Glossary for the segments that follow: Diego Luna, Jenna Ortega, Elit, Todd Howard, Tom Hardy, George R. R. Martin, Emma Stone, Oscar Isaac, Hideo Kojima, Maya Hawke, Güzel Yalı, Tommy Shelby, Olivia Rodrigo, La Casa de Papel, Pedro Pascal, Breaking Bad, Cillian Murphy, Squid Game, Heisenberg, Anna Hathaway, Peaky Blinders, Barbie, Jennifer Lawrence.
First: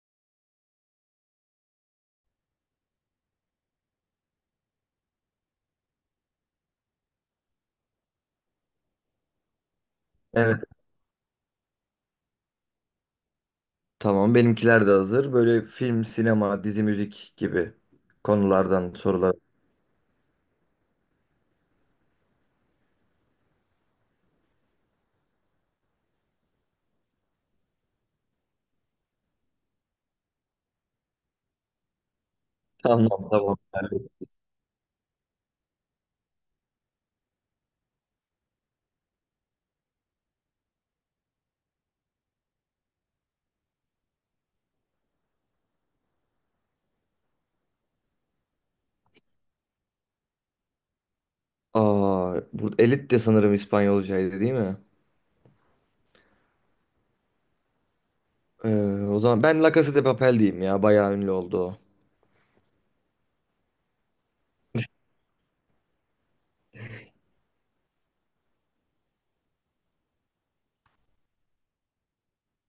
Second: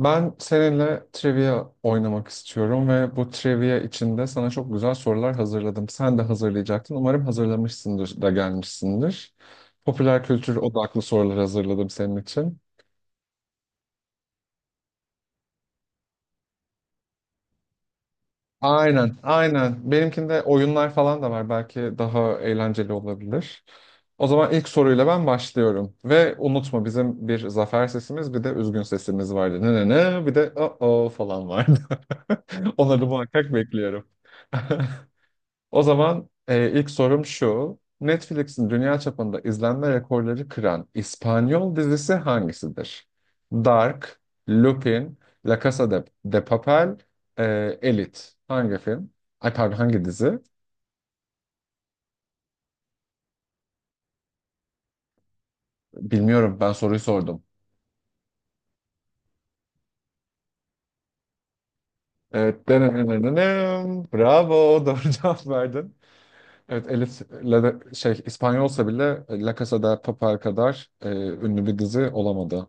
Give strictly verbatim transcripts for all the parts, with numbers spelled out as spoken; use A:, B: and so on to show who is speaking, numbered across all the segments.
A: Ben seninle trivia oynamak istiyorum ve bu trivia içinde sana çok güzel sorular hazırladım. Sen de hazırlayacaktın. Umarım hazırlamışsındır da gelmişsindir. Popüler kültür
B: Evet,
A: odaklı sorular hazırladım senin için.
B: tamam. Benimkiler de hazır. Böyle film, sinema, dizi, müzik gibi konulardan
A: Aynen,
B: sorular.
A: aynen. Benimkinde oyunlar falan da var. Belki daha eğlenceli olabilir. O zaman ilk soruyla ben başlıyorum. Ve unutma bizim bir zafer sesimiz bir de üzgün sesimiz vardı. Ne ne ne bir de o o falan vardı. Onları
B: Tamam,
A: muhakkak
B: tamam.
A: bekliyorum. O zaman e, ilk sorum şu. Netflix'in dünya çapında izlenme rekorları kıran İspanyol dizisi hangisidir? Dark, Lupin, La Casa de, de Papel, e, Elite. Hangi film? Ay pardon hangi dizi?
B: Aa, bu Elit de sanırım İspanyolcaydı, değil mi?
A: Bilmiyorum ben soruyu sordum.
B: Ee, O zaman ben La Casa de Papel diyeyim ya. Bayağı ünlü oldu o.
A: Evet. Denenenenem. Bravo, doğru cevap verdin. Evet, Elite La de- şey İspanyolsa bile e, La Casa de Papel kadar e, ünlü bir dizi olamadı.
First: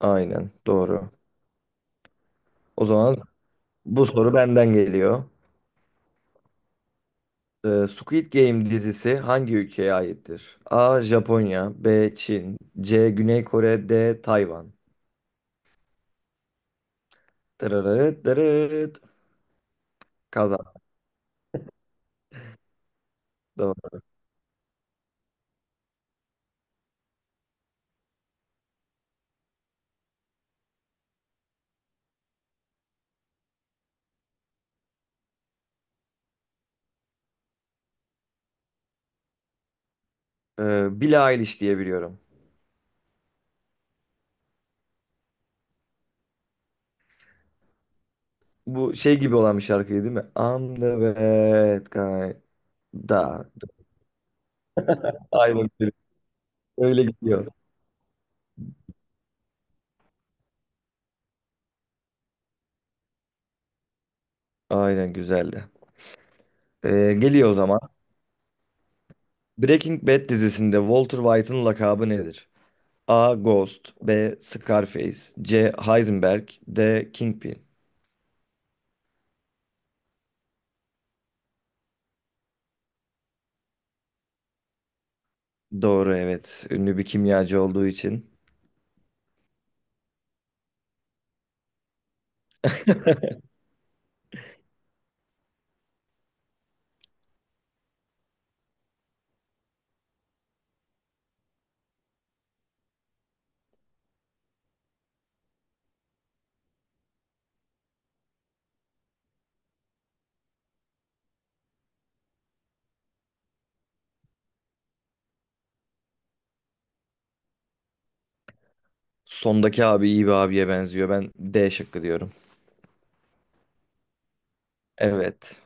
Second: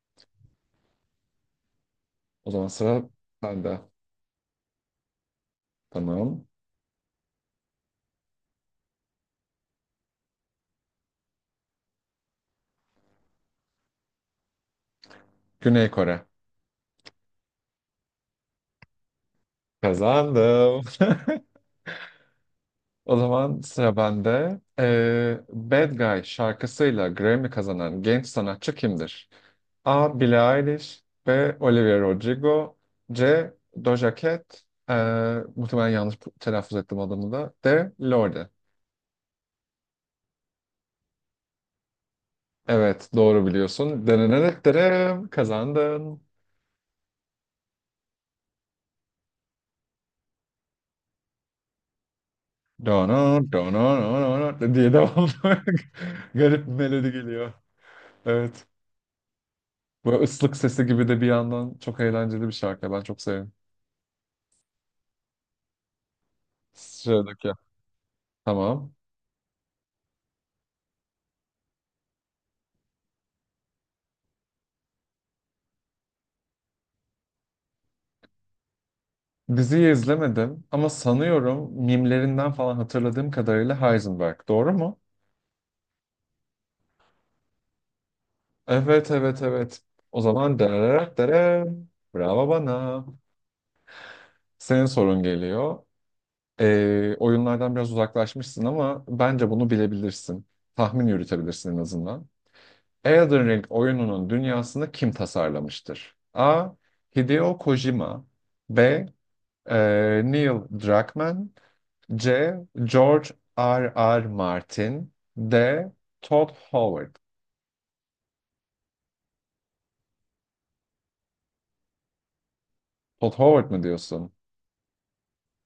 B: Aynen, doğru.
A: O zaman
B: O
A: sıra
B: zaman
A: bende.
B: bu soru benden geliyor.
A: Tamam.
B: Ee, Squid Game dizisi hangi ülkeye aittir? A. Japonya, B. Çin, C. Güney Kore, D. Tayvan.
A: Güney Kore.
B: Tırırıt tırıt. Kazan.
A: Kazandım. O zaman sıra
B: Doğru.
A: bende. Ee, Bad Guy şarkısıyla Grammy kazanan genç sanatçı kimdir? A. Billie Eilish, B. Olivia Rodrigo, C. Doja Cat, ee, muhtemelen yanlış telaffuz ettim adını da. D. Lorde.
B: Ee, Billie Eilish diye biliyorum.
A: Evet, doğru biliyorsun. Denenenetlere kazandın.
B: Bu şey gibi olan bir şarkıydı, değil mi? I'm the bad guy.
A: Dono,
B: Da, da.
A: dono, dono, dono diye devam.
B: Aynen öyle.
A: Garip bir
B: Öyle
A: melodi
B: gidiyor.
A: geliyor. Evet. Böyle ıslık sesi gibi de bir yandan çok eğlenceli bir şarkı. Ben çok seviyorum.
B: Aynen, güzeldi. Ee, geliyor
A: Sıradaki.
B: o zaman.
A: Tamam.
B: Breaking Bad dizisinde Walter White'ın lakabı nedir? A. Ghost, B. Scarface, C. Heisenberg, D. Kingpin.
A: Diziyi izlemedim ama sanıyorum mimlerinden falan hatırladığım kadarıyla Heisenberg. Doğru mu?
B: Doğru, evet. Ünlü bir kimyacı olduğu için.
A: Evet, evet, evet. O zaman dararar dararım. Bravo bana. Senin sorun geliyor. Ee, oyunlardan biraz uzaklaşmışsın ama bence bunu bilebilirsin. Tahmin yürütebilirsin en azından. Elden Ring oyununun dünyasını kim tasarlamıştır? A. Hideo Kojima, B. Ee, Neil Druckmann, C. George R. R. Martin, D. Todd Howard.
B: Sondaki abi iyi bir abiye benziyor. Ben D şıkkı diyorum.
A: Todd Howard mı diyorsun?
B: Evet.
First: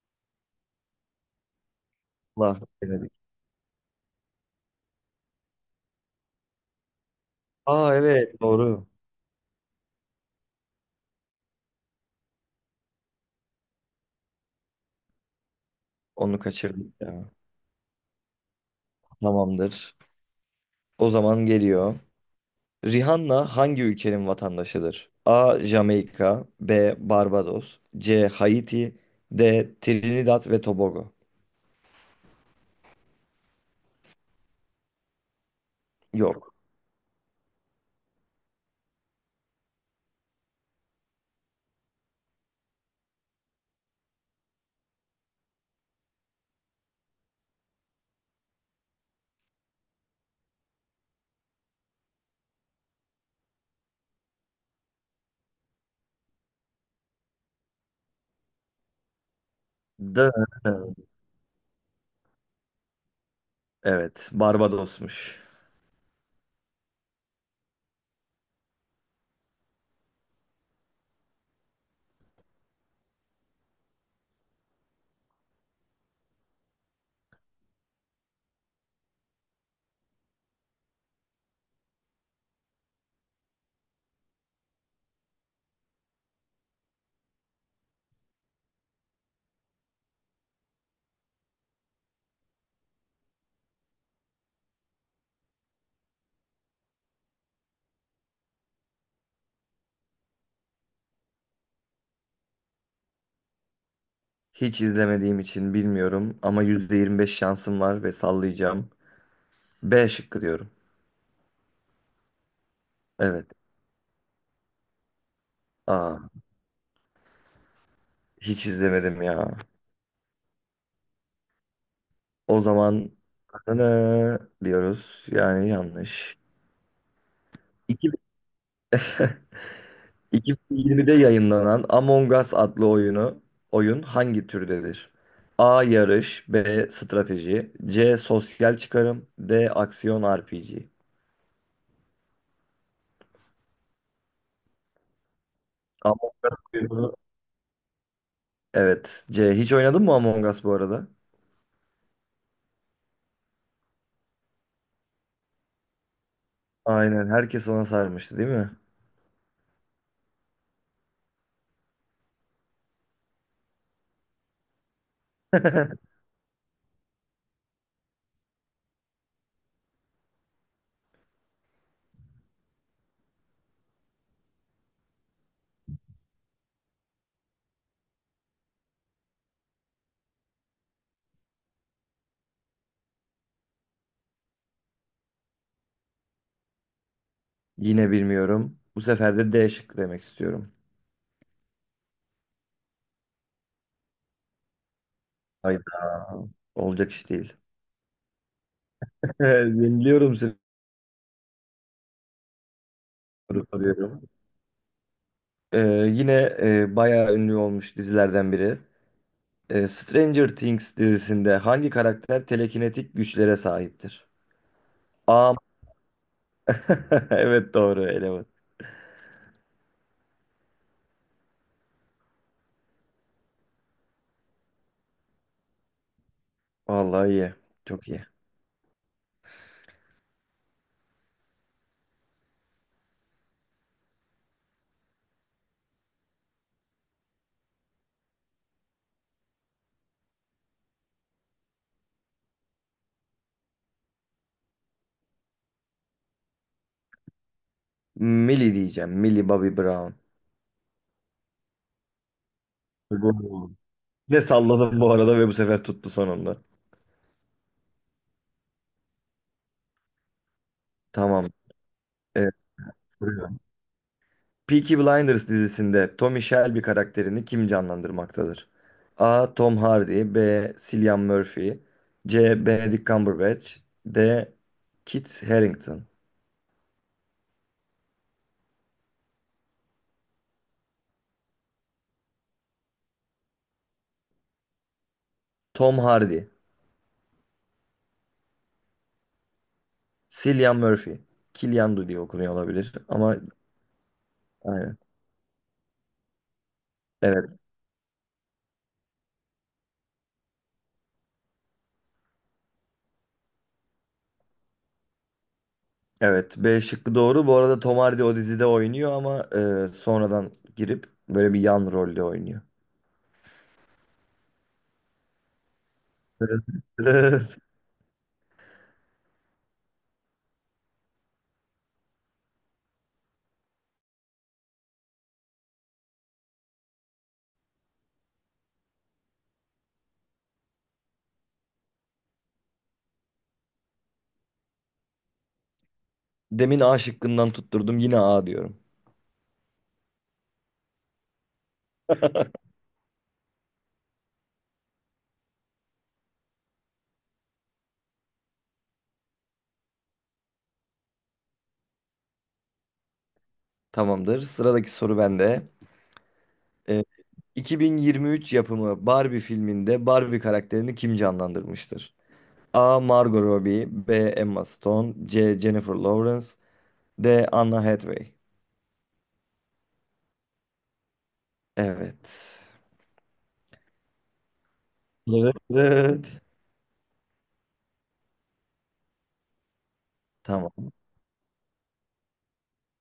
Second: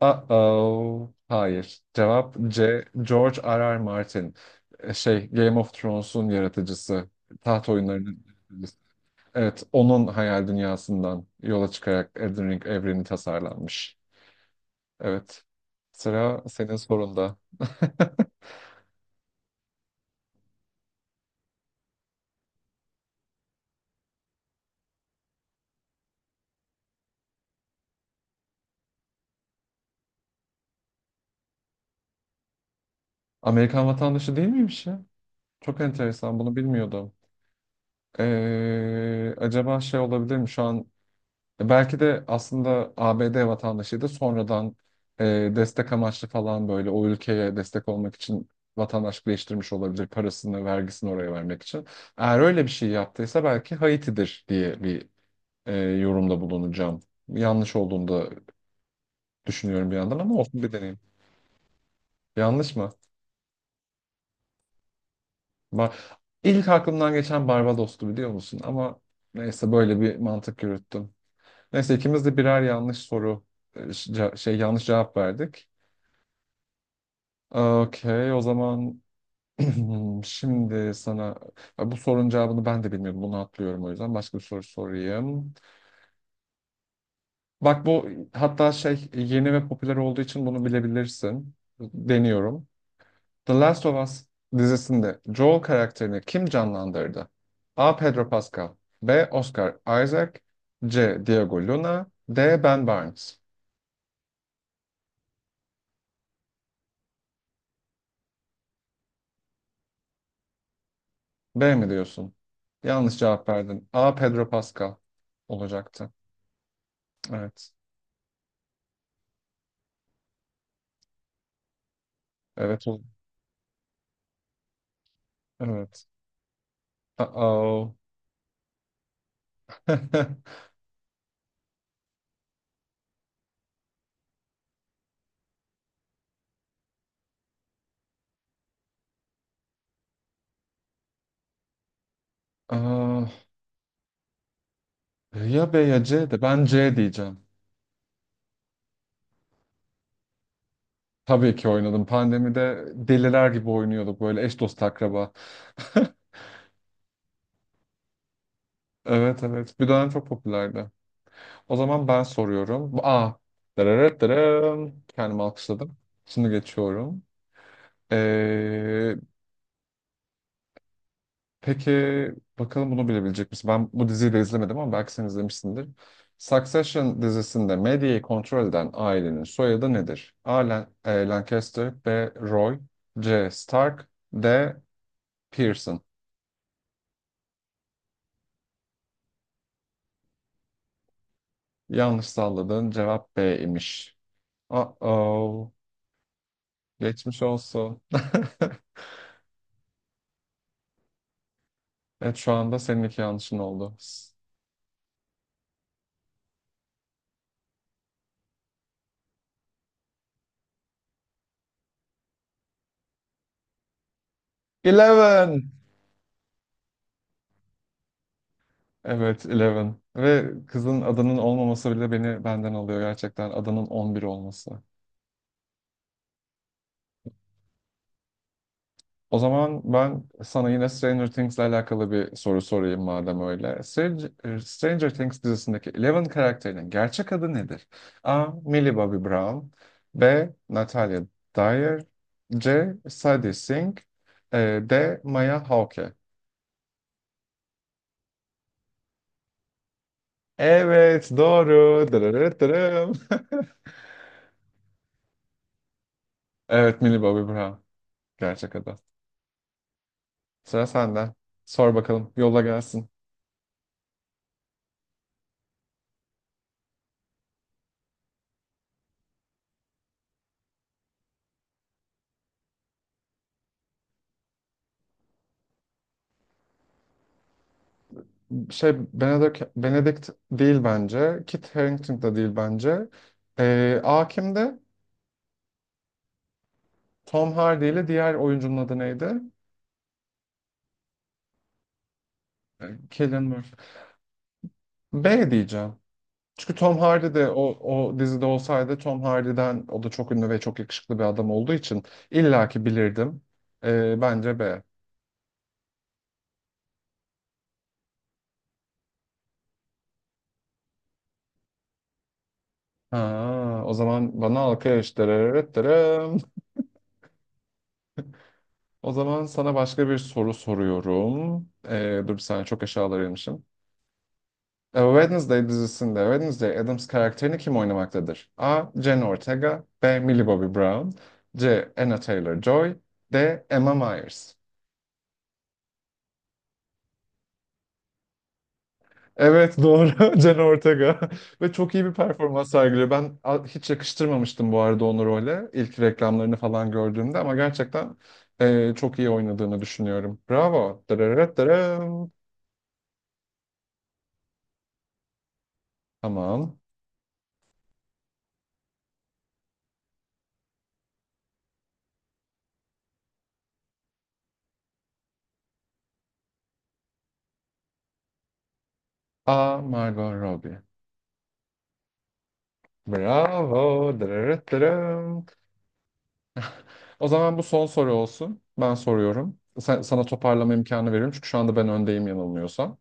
A: Uh-oh. Hayır. Cevap
B: Allah,
A: C.
B: bilemedik.
A: George R. R. Martin. Ee, Şey, Game of Thrones'un yaratıcısı. Taht
B: Aa,
A: oyunlarının
B: evet,
A: yaratıcısı.
B: doğru.
A: Evet, onun hayal dünyasından yola çıkarak Elden Ring evreni tasarlanmış. Evet.
B: Onu
A: Sıra senin
B: kaçırdık ya.
A: sorunda.
B: Tamamdır. O zaman geliyor. Rihanna hangi ülkenin vatandaşıdır? A. Jamaika, B. Barbados, C. Haiti, D. Trinidad ve Tobago.
A: Amerikan vatandaşı değil miymiş ya? Çok enteresan,
B: Yok.
A: bunu bilmiyordum. Ee, acaba şey olabilir mi şu an? e, Belki de aslında A B D vatandaşıydı. Sonradan e, destek amaçlı falan böyle o ülkeye destek olmak için vatandaşlık değiştirmiş olabilir. Parasını, vergisini oraya vermek için. Eğer öyle bir şey yaptıysa belki Haiti'dir diye bir e, yorumda bulunacağım. Yanlış olduğunu da düşünüyorum bir yandan
B: D.
A: ama olsun bir deneyim. Yanlış mı?
B: Evet, Barbados'muş.
A: Ba- İlk aklımdan geçen Barbados'tu, biliyor musun? Ama neyse böyle bir mantık yürüttüm. Neyse ikimiz de birer yanlış soru e, ce- şey yanlış cevap verdik. Okey, o zaman şimdi sana bu sorunun cevabını ben de bilmiyorum. Bunu atlıyorum, o yüzden başka bir soru sorayım. Bak, bu hatta şey yeni ve popüler olduğu için bunu bilebilirsin. Deniyorum. The Last of Us dizisinde Joel karakterini kim canlandırdı? A. Pedro Pascal, B. Oscar Isaac, C. Diego Luna, D. Ben Barnes.
B: Hiç izlemediğim için bilmiyorum ama yüzde yirmi beş şansım var ve sallayacağım. B şıkkı diyorum.
A: B mi diyorsun? Yanlış cevap
B: Evet.
A: verdin. A. Pedro Pascal olacaktı.
B: Aa,
A: Evet.
B: hiç izlemedim ya. O
A: Evet. o-
B: zaman ne diyoruz? Yani
A: Evet.
B: yanlış.
A: Uh-oh.
B: iki bin yirmide yayınlanan Among Us adlı oyunu oyun hangi türdedir? A. Yarış, B. Strateji, C. Sosyal çıkarım, D. Aksiyon R P G.
A: Ah, ya B ya C,
B: Among
A: de ben C
B: Us'u-
A: diyeceğim.
B: Evet. C. Hiç oynadın mı Among Us bu arada?
A: Tabii ki oynadım. Pandemide deliler gibi oynuyorduk böyle, eş dost akraba.
B: Aynen. Herkes ona sarmıştı, değil mi?
A: Evet, evet. Bir dönem çok popülerdi. O zaman ben soruyorum. A. Dararararam. Kendimi alkışladım. Şimdi geçiyorum. Ee, Peki bakalım bunu bilebilecek misin? Ben bu diziyi de izlemedim ama belki sen izlemişsindir. Succession dizisinde medyayı kontrol eden ailenin soyadı nedir? A. Lan- e, Lancaster, B. Roy, C. Stark, D. Pearson.
B: Yine bilmiyorum. Bu sefer de D şıkkı demek istiyorum.
A: Yanlış salladığın cevap B imiş. Uh-oh.
B: Hayda. Olacak iş
A: Geçmiş
B: değil.
A: olsun.
B: Yeniliyorum seni.
A: Evet, şu anda senin iki yanlışın
B: Soru
A: oldu.
B: soruyorum. Ee, yine e, bayağı ünlü olmuş dizilerden biri. E, Stranger Things dizisinde hangi karakter telekinetik güçlere sahiptir? A.
A: Eleven.
B: Evet, doğru eleman.
A: Evet, Eleven. Ve kızın adının olmaması bile beni benden alıyor gerçekten. Adının on bir olması.
B: Vallahi iyi. Çok iyi.
A: O zaman ben sana yine Stranger Things'le alakalı bir soru sorayım madem öyle. Stranger, Stranger Things dizisindeki Eleven karakterinin gerçek adı nedir? A. Millie Bobby Brown, B. Natalia Dyer, C. Sadie Sink, e, D. Maya Hawke.
B: Millie diyeceğim. Millie Bobby Brown.
A: Evet doğru. Dırırır dırım.
B: Bu- Ne salladım bu arada ve bu sefer tuttu sonunda.
A: Evet, Millie Bobby Brown gerçek adı. Sıra sende.
B: Tamam.
A: Sor bakalım,
B: E,
A: yolla gelsin.
B: Duruyor. Peaky Blinders dizisinde Tommy Shelby karakterini kim canlandırmaktadır? A. Tom Hardy, B. Cillian Murphy, C. Benedict Cumberbatch, D. Kit Harington.
A: şey Benedict, Benedict değil bence. Kit Harington da değil bence. Ee, A kimdi?
B: Tom Hardy.
A: Tom Hardy ile diğer oyuncunun adı neydi?
B: Cillian Murphy. Killian'dı diye okunuyor olabilir
A: Ee,
B: ama
A: Cillian Murphy.
B: aynen.
A: B diyeceğim. Çünkü Tom Hardy de
B: Evet,
A: o, o dizide olsaydı, Tom Hardy'den, o da çok ünlü ve çok yakışıklı bir adam olduğu için illaki bilirdim. Ee, bence B.
B: evet. B şıkkı doğru. Bu arada Tom Hardy o dizide oynuyor ama e, sonradan girip böyle bir yan rolde oynuyor.
A: Ha, o zaman bana alkış. Dırırırt dırım.
B: Evet. Evet.
A: O zaman sana başka bir soru soruyorum. Ee, dur bir saniye, çok aşağılara inmişim. A Wednesday dizisinde Wednesday Addams karakterini kim oynamaktadır? A. Jenna Ortega, B. Millie Bobby Brown, C. Anna Taylor-Joy, D. Emma Myers.
B: Demin A şıkkından tutturdum. Yine A diyorum.
A: Evet doğru. Jenna Ortega ve çok iyi bir performans sergiliyor. Ben a- hiç yakıştırmamıştım bu arada onu role ilk reklamlarını falan gördüğümde ama gerçekten e, çok iyi oynadığını düşünüyorum. Bravo. Dırırırt dırım.
B: Tamamdır. Sıradaki soru bende.
A: Tamam.
B: E, iki bin yirmi üç yapımı Barbie filminde Barbie karakterini kim canlandırmıştır? A. Margot Robbie, B. Emma Stone, C. Jennifer Lawrence, D. Anna Hathaway.
A: A. Margot Robbie.
B: Evet.
A: Bravo. Dırırırt dırım.
B: Evet. Evet.
A: O zaman bu son soru olsun. Ben soruyorum. Sen- sana toparlama
B: Tamam.
A: imkanı veriyorum. Çünkü şu anda ben öndeyim yanılmıyorsam.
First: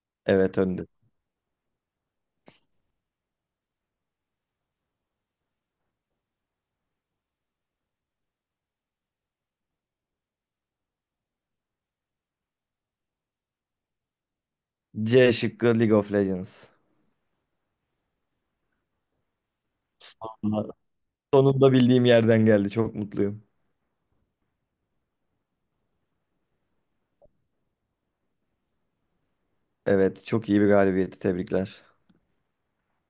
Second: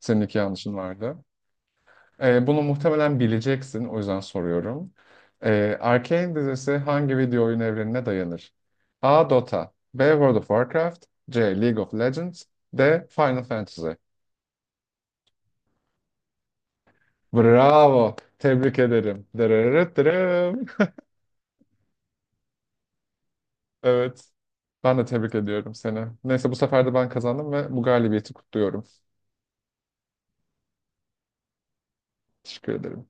A: Senin iki
B: Evet,
A: yanlışın
B: önde.
A: vardı. Ee, bunu muhtemelen bileceksin. O yüzden soruyorum. Ee, Arcane dizisi hangi video oyun evrenine dayanır? A. Dota, B. World of Warcraft, C. League of Legends, D. Final Fantasy.
B: C şıkkı, League of Legends.
A: Bravo. Tebrik ederim. Dırırırırım.
B: Ama sonunda bildiğim yerden geldi. Çok mutluyum.
A: Evet. Ben de tebrik ediyorum seni. Neyse, bu sefer de ben kazandım ve bu galibiyeti kutluyorum.
B: Evet, çok iyi bir galibiyeti. Tebrikler.
A: Teşekkür ederim.